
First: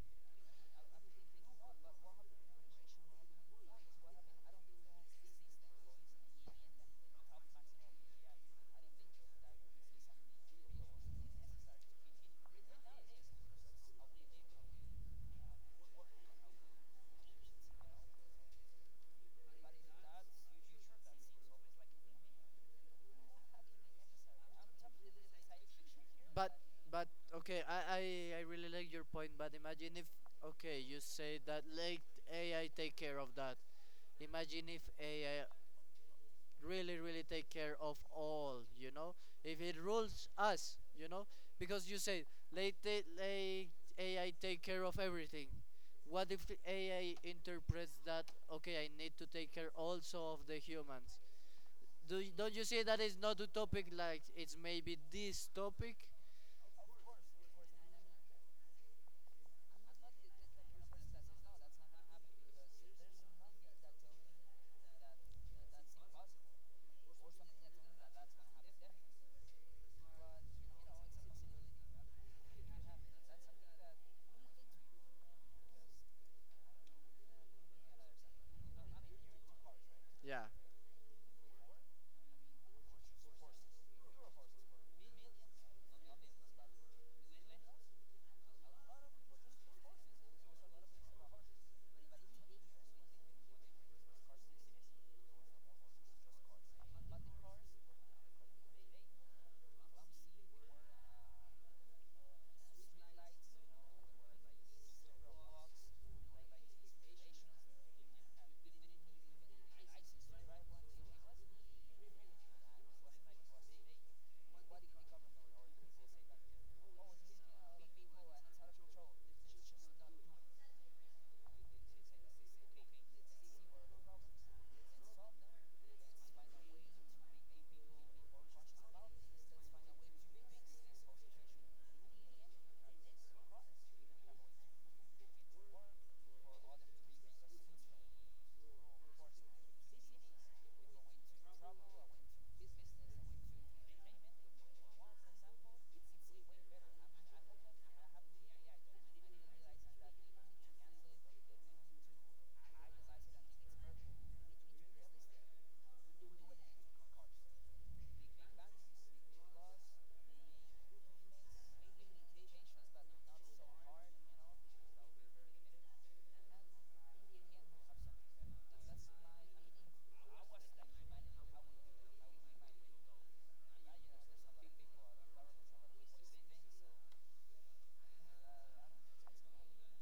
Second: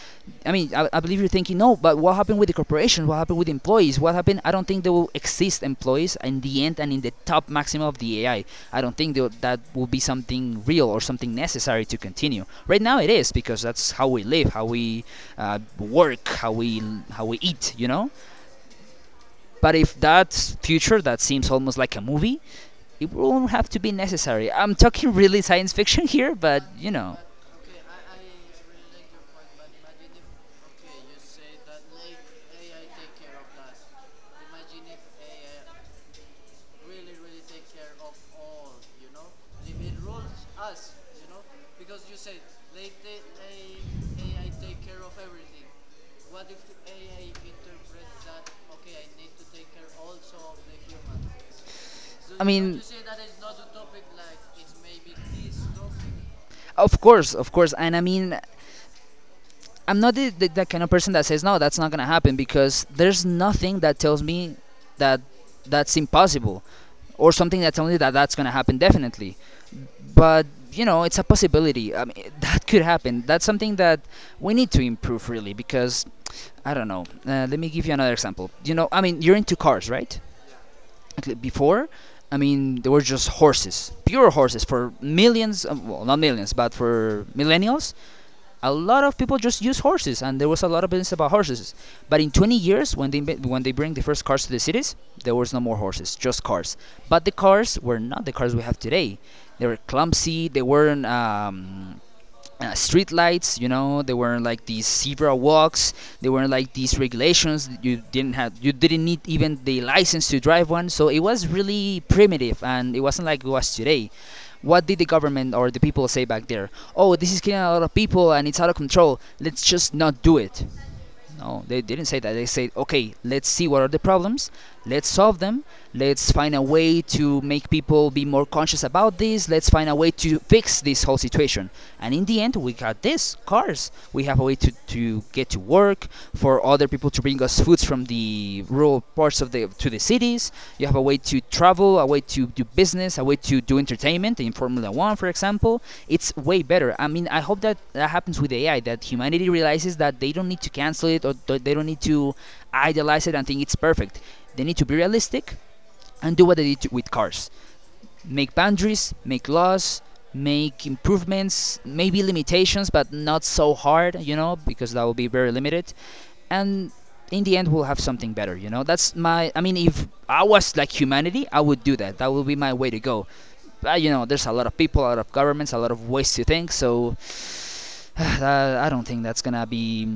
[SPEAKER 1] I mean, I believe you're thinking, no, but what happened with the corporations? What happened with employees? What happened? I don't think there will exist employees in the end and in the top maximum of the AI. I don't think that that will be something real or something necessary to continue. Right now, it is because that's how we live, how we work, how we eat, you know. But if that's future, that seems almost like a movie. It won't have to be necessary. I'm talking really science fiction here,
[SPEAKER 2] But
[SPEAKER 1] but you know,
[SPEAKER 2] but okay, I really like your point. But imagine if, okay, you say that let AI take care of that. Imagine if AI really really take care of all. You know, if it rules us, you know, because you say let let AI take care of everything. What if the AI interprets that, okay, I need to take care also of the humans?
[SPEAKER 1] I
[SPEAKER 2] Don't you
[SPEAKER 1] mean.
[SPEAKER 2] see that it's not a topic like it's maybe this topic.
[SPEAKER 1] Of course, of course. And I mean, I'm not the kind of person that says, no, that's not going to happen because there's nothing that tells me that that's impossible or something that tells me that that's going to happen definitely. But, you know, it's a possibility. I mean, that could happen. That's something that we need to improve really because, I don't know. Let me give you another example. You know, I mean, you're into cars, right?
[SPEAKER 2] Yeah,
[SPEAKER 1] Like, before, I mean, there were just horses, pure horses for millions, of, well, not millions, but for millennials, a lot of people just use horses, and there was a lot of business about horses. But in 20 years, when they bring the first cars to the cities, there was no more horses, just cars. But the cars were not the cars we have today. They were clumsy. They weren't. Street lights, you know, they weren't like these zebra walks, they weren't like these regulations. You didn't have, you didn't need even the license to drive one, so it was really primitive and it wasn't like it was today. What did the government or the people say back there? Oh, this is killing a lot of people and it's out of control. Let's just not do it. No, they didn't say that. They said, okay, let's see what are the problems, let's solve them, let's find a way to make people be more conscious about this, let's find a way to fix this whole situation. And in the end, we got this cars. We have a way to get to work, for other people to bring us foods from the rural parts of the to the cities. You have a way to travel, a way to do business, a way to do entertainment in Formula One, for example, it's way better. I mean, I hope that that happens with AI, that humanity realizes that they don't need to cancel it or they don't need to idealize it and think it's perfect. They need to be realistic and do what they did with cars, make boundaries, make laws, make improvements, maybe limitations, but not so hard, you know, because that will be very limited. And in the end, we'll have something better, you know. That's my. I mean, if I was like humanity, I would do that. That would be my way to go. But, you know, there's a lot of people, a lot of governments, a lot of ways to think. So I don't think that's gonna be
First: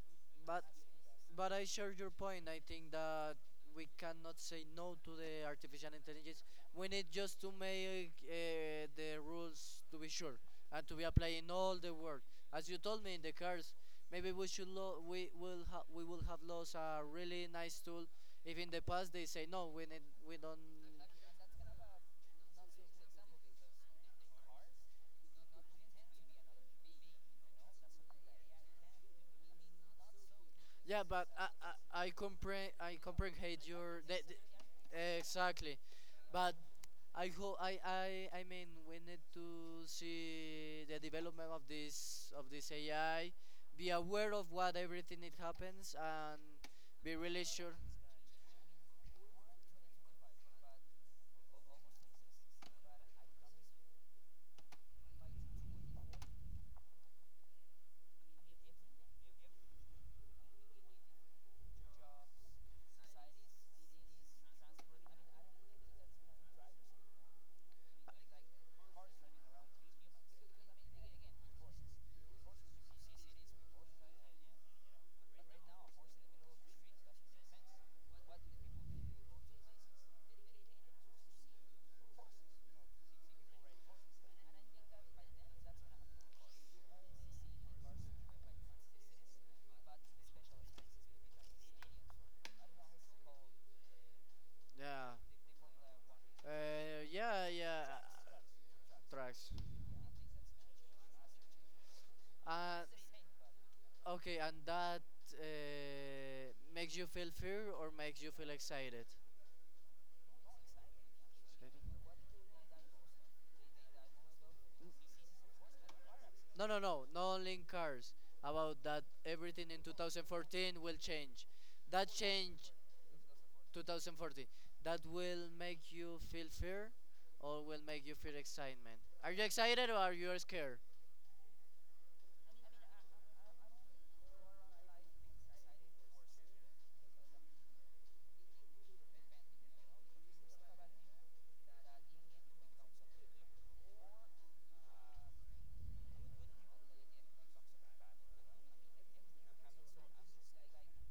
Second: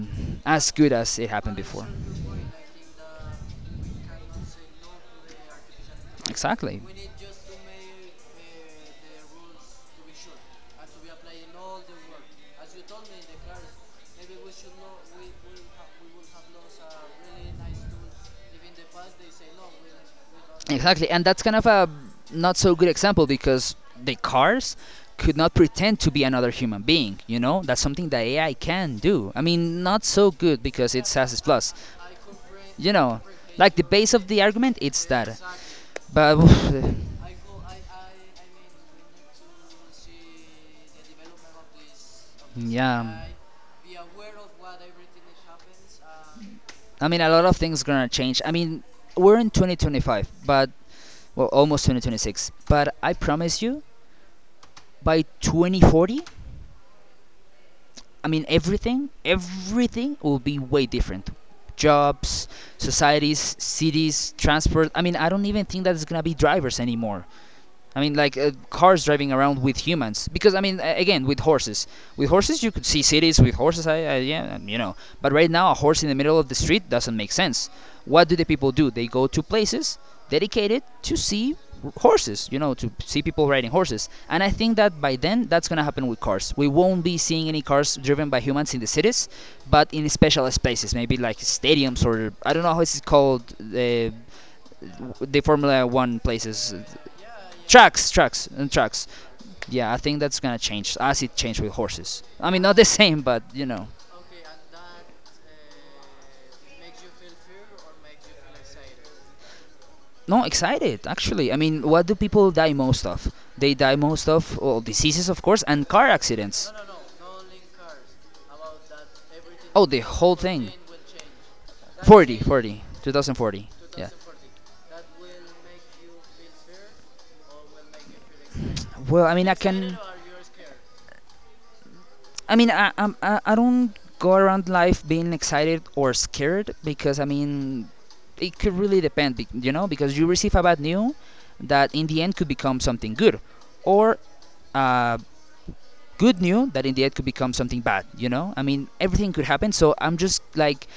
[SPEAKER 2] but
[SPEAKER 1] as good as it
[SPEAKER 2] but
[SPEAKER 1] happened
[SPEAKER 2] I
[SPEAKER 1] before.
[SPEAKER 2] share your point. I think that we cannot say no to the artificial intelligence.
[SPEAKER 1] Exactly.
[SPEAKER 2] We need just to make the rules to be sure and to be applied in all the world. As you told me in the cars, maybe we should we will have lost a really nice tool. If in the past they say no, we need, we don't.
[SPEAKER 1] Exactly, and that's kind of a not so good example because the cars could not pretend to be another human being, you know, that's something that AI can do. I mean, not so good because
[SPEAKER 2] Yeah,
[SPEAKER 1] it
[SPEAKER 2] but
[SPEAKER 1] has its plus. You
[SPEAKER 2] I
[SPEAKER 1] know,
[SPEAKER 2] comprehend
[SPEAKER 1] like the
[SPEAKER 2] your
[SPEAKER 1] base of the argument, it's that,
[SPEAKER 2] exactly,
[SPEAKER 1] but
[SPEAKER 2] but I hope I mean we need to see the development of this
[SPEAKER 1] yeah,
[SPEAKER 2] AI, be aware of what everything it happens and
[SPEAKER 1] I
[SPEAKER 2] be
[SPEAKER 1] mean a
[SPEAKER 2] really
[SPEAKER 1] lot of
[SPEAKER 2] sure.
[SPEAKER 1] things gonna change. I mean we're in 2025, but well, almost 2026, but I promise you by 2040, I mean, everything, everything will be way different. Jobs, societies, cities, transport. I mean, I don't even think that it's gonna be drivers anymore. I mean, like cars driving around with humans. Because I mean, again, with horses. With horses, you could see cities. With horses, I yeah, you know. But right now, a horse in the middle of the street doesn't make sense. What do the people do? They go to places dedicated to see horses. You know, to see people riding horses. And I think that by then, that's gonna happen with cars. We won't be seeing any cars driven by humans in the cities, but in special spaces, maybe like stadiums or I don't know how it's called.
[SPEAKER 2] Yeah.
[SPEAKER 1] The Formula One places,
[SPEAKER 2] Yeah,
[SPEAKER 1] trucks, trucks, and trucks.
[SPEAKER 2] tracks.
[SPEAKER 1] Yeah, I think that's gonna change. As it changed with horses. I mean,
[SPEAKER 2] Uh,
[SPEAKER 1] not the same, but you know.
[SPEAKER 2] okay, and that makes you feel fear or makes you feel excited.
[SPEAKER 1] No, excited actually. I mean, what do people die most of? They die most of, well, diseases, of course, and car
[SPEAKER 2] No no
[SPEAKER 1] accidents.
[SPEAKER 2] no, not only in cars, about that everything in
[SPEAKER 1] Oh, the whole
[SPEAKER 2] 2014
[SPEAKER 1] thing.
[SPEAKER 2] will change. That
[SPEAKER 1] 40,
[SPEAKER 2] change
[SPEAKER 1] forty, 2040. Yeah.
[SPEAKER 2] 2040, that will make you feel fear or will make you feel excitement, are
[SPEAKER 1] Well,
[SPEAKER 2] you
[SPEAKER 1] I mean, I
[SPEAKER 2] excited or
[SPEAKER 1] can.
[SPEAKER 2] are you scared?
[SPEAKER 1] I mean, I, I'm- I don't go around life being excited or scared because I mean, it could really depend, you know, because you receive a bad news that in the end could become something good, or uh, good news that in the end could become something bad. You know, I mean, everything could happen. So I'm just like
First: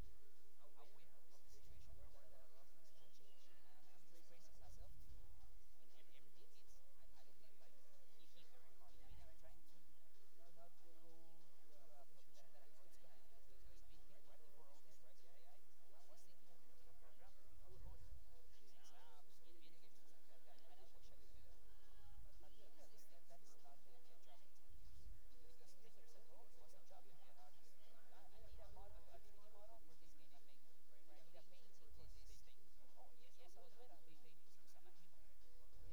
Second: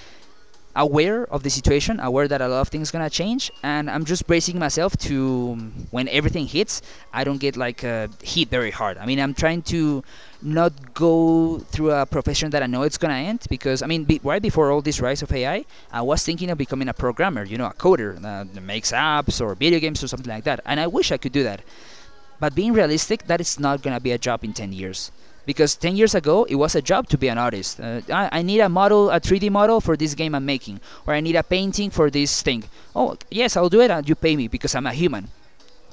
[SPEAKER 1] aware of the situation, aware that a lot of things gonna change, and I'm just bracing myself to when everything hits, I don't get like hit very hard. I mean, I'm trying to not go through a profession that I know it's gonna end because I mean, right before all this rise of AI, I was thinking of becoming a programmer, you know, a coder that makes apps or video games or something like that, and I wish I could do that. But being realistic, that is not going to be a job in 10 years. Because 10 years ago, it was a job to be an artist. I need a model, a 3D model for this game I'm making, or I need a painting for this thing. Oh, yes, I'll do it, and you pay me because I'm a human.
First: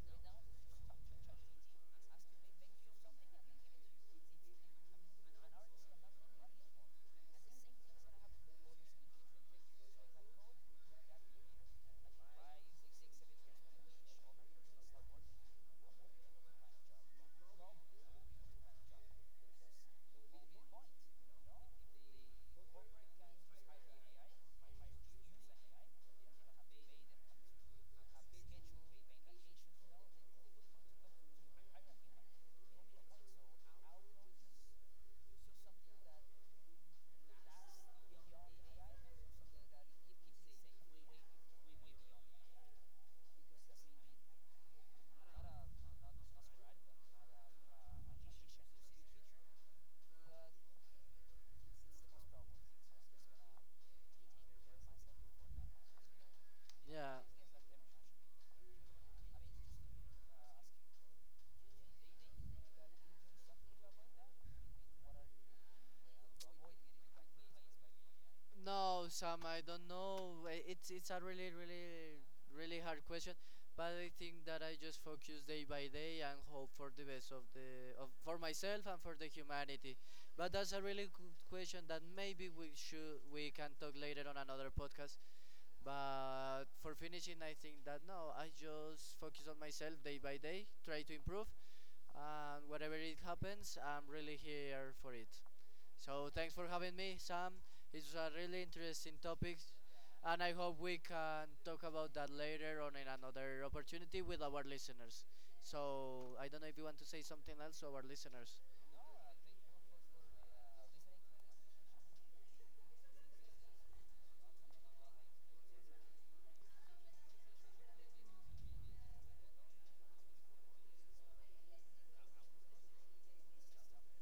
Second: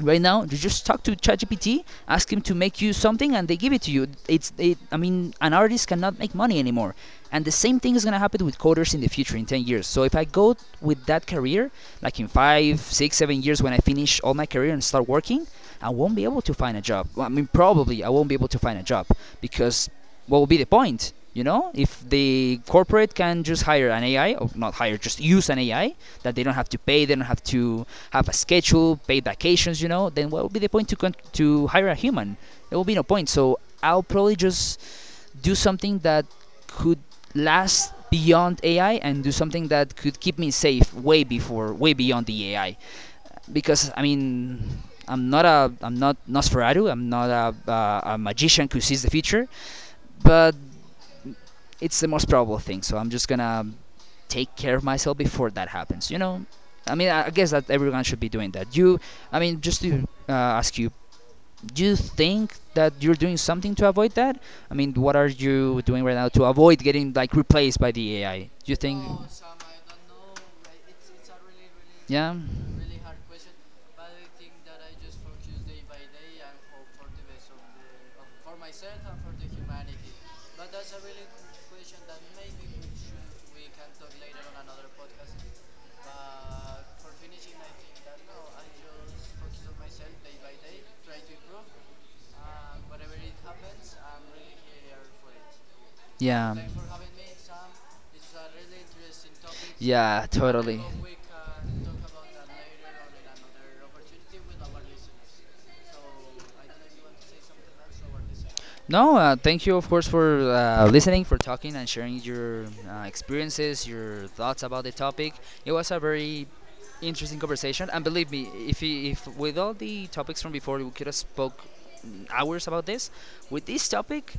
[SPEAKER 1] Right now, you just talk to ChatGPT, ask him to make you something and they give it to you. I mean, an artist cannot make money anymore. And the same thing is going to happen with coders in the future in 10 years. So if I go with that career, like in 5, 6, 7 years when I finish all my career and start working, I won't be able to find a job. Well, I mean probably I won't be able to find a job, because what will be the point, you know, if the corporate can just hire an AI, or not hire, just use an AI that they don't have to pay, they don't have to have a schedule, paid vacations. You know, then what would be the point to to hire a human? There will be no point. So I'll probably just do something that could last beyond AI and do something that could keep me safe way before, way beyond the AI. Because I mean, I'm not a, I'm not Nosferatu. I'm not a magician who sees the future. But it's the most probable thing. So I'm just gonna take care of myself before that happens. You know, I mean, I
[SPEAKER 2] Yeah,
[SPEAKER 1] I guess that everyone should be doing that. You, I mean, just to ask you, do you think that you're doing something to avoid that? I mean, what are you doing right now to avoid getting like replaced by the AI? Do you think?
[SPEAKER 2] no, Sam, I don't know. It's a really really
[SPEAKER 1] Yeah.
[SPEAKER 2] really hard question, but I think that I just focus day by day and hope for the best of, for myself and for the humanity, but that's a really good question that maybe we can talk later on another podcast. But for finishing, I think that no, I just focus on myself day by day, try to improve, and whatever it happens, I'm really here for it. So
[SPEAKER 1] Yeah.
[SPEAKER 2] thanks for having me, Sam. It was a really interesting topic,
[SPEAKER 1] Yeah,
[SPEAKER 2] and I
[SPEAKER 1] totally.
[SPEAKER 2] hope we can talk about that later on in another opportunity with our listeners. So I don't know if you want to say something else to our listeners.
[SPEAKER 1] No, thank you, of course, for listening, for talking and sharing your experiences, your thoughts about the topic. It was a very interesting conversation, and believe me, if if with all the topics from before, we could have spoke hours about this. With this topic,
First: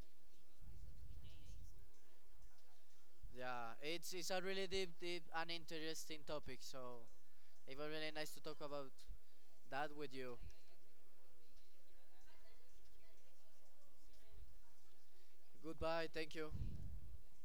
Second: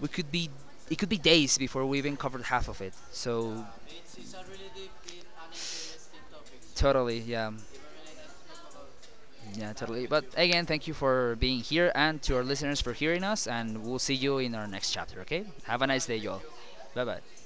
[SPEAKER 1] we could be it could be days before we even covered half of it. So
[SPEAKER 2] Yeah, it's a really deep, deep and interesting topic. So
[SPEAKER 1] totally, yeah,
[SPEAKER 2] it was really nice to talk about
[SPEAKER 1] yeah,
[SPEAKER 2] that
[SPEAKER 1] totally.
[SPEAKER 2] with
[SPEAKER 1] But
[SPEAKER 2] you.
[SPEAKER 1] again, thank you for being here and to our listeners for hearing us, and we'll see you in our next chapter. Okay, have a nice
[SPEAKER 2] Goodbye.
[SPEAKER 1] day,
[SPEAKER 2] Thank
[SPEAKER 1] y'all.
[SPEAKER 2] you.
[SPEAKER 1] Bye bye.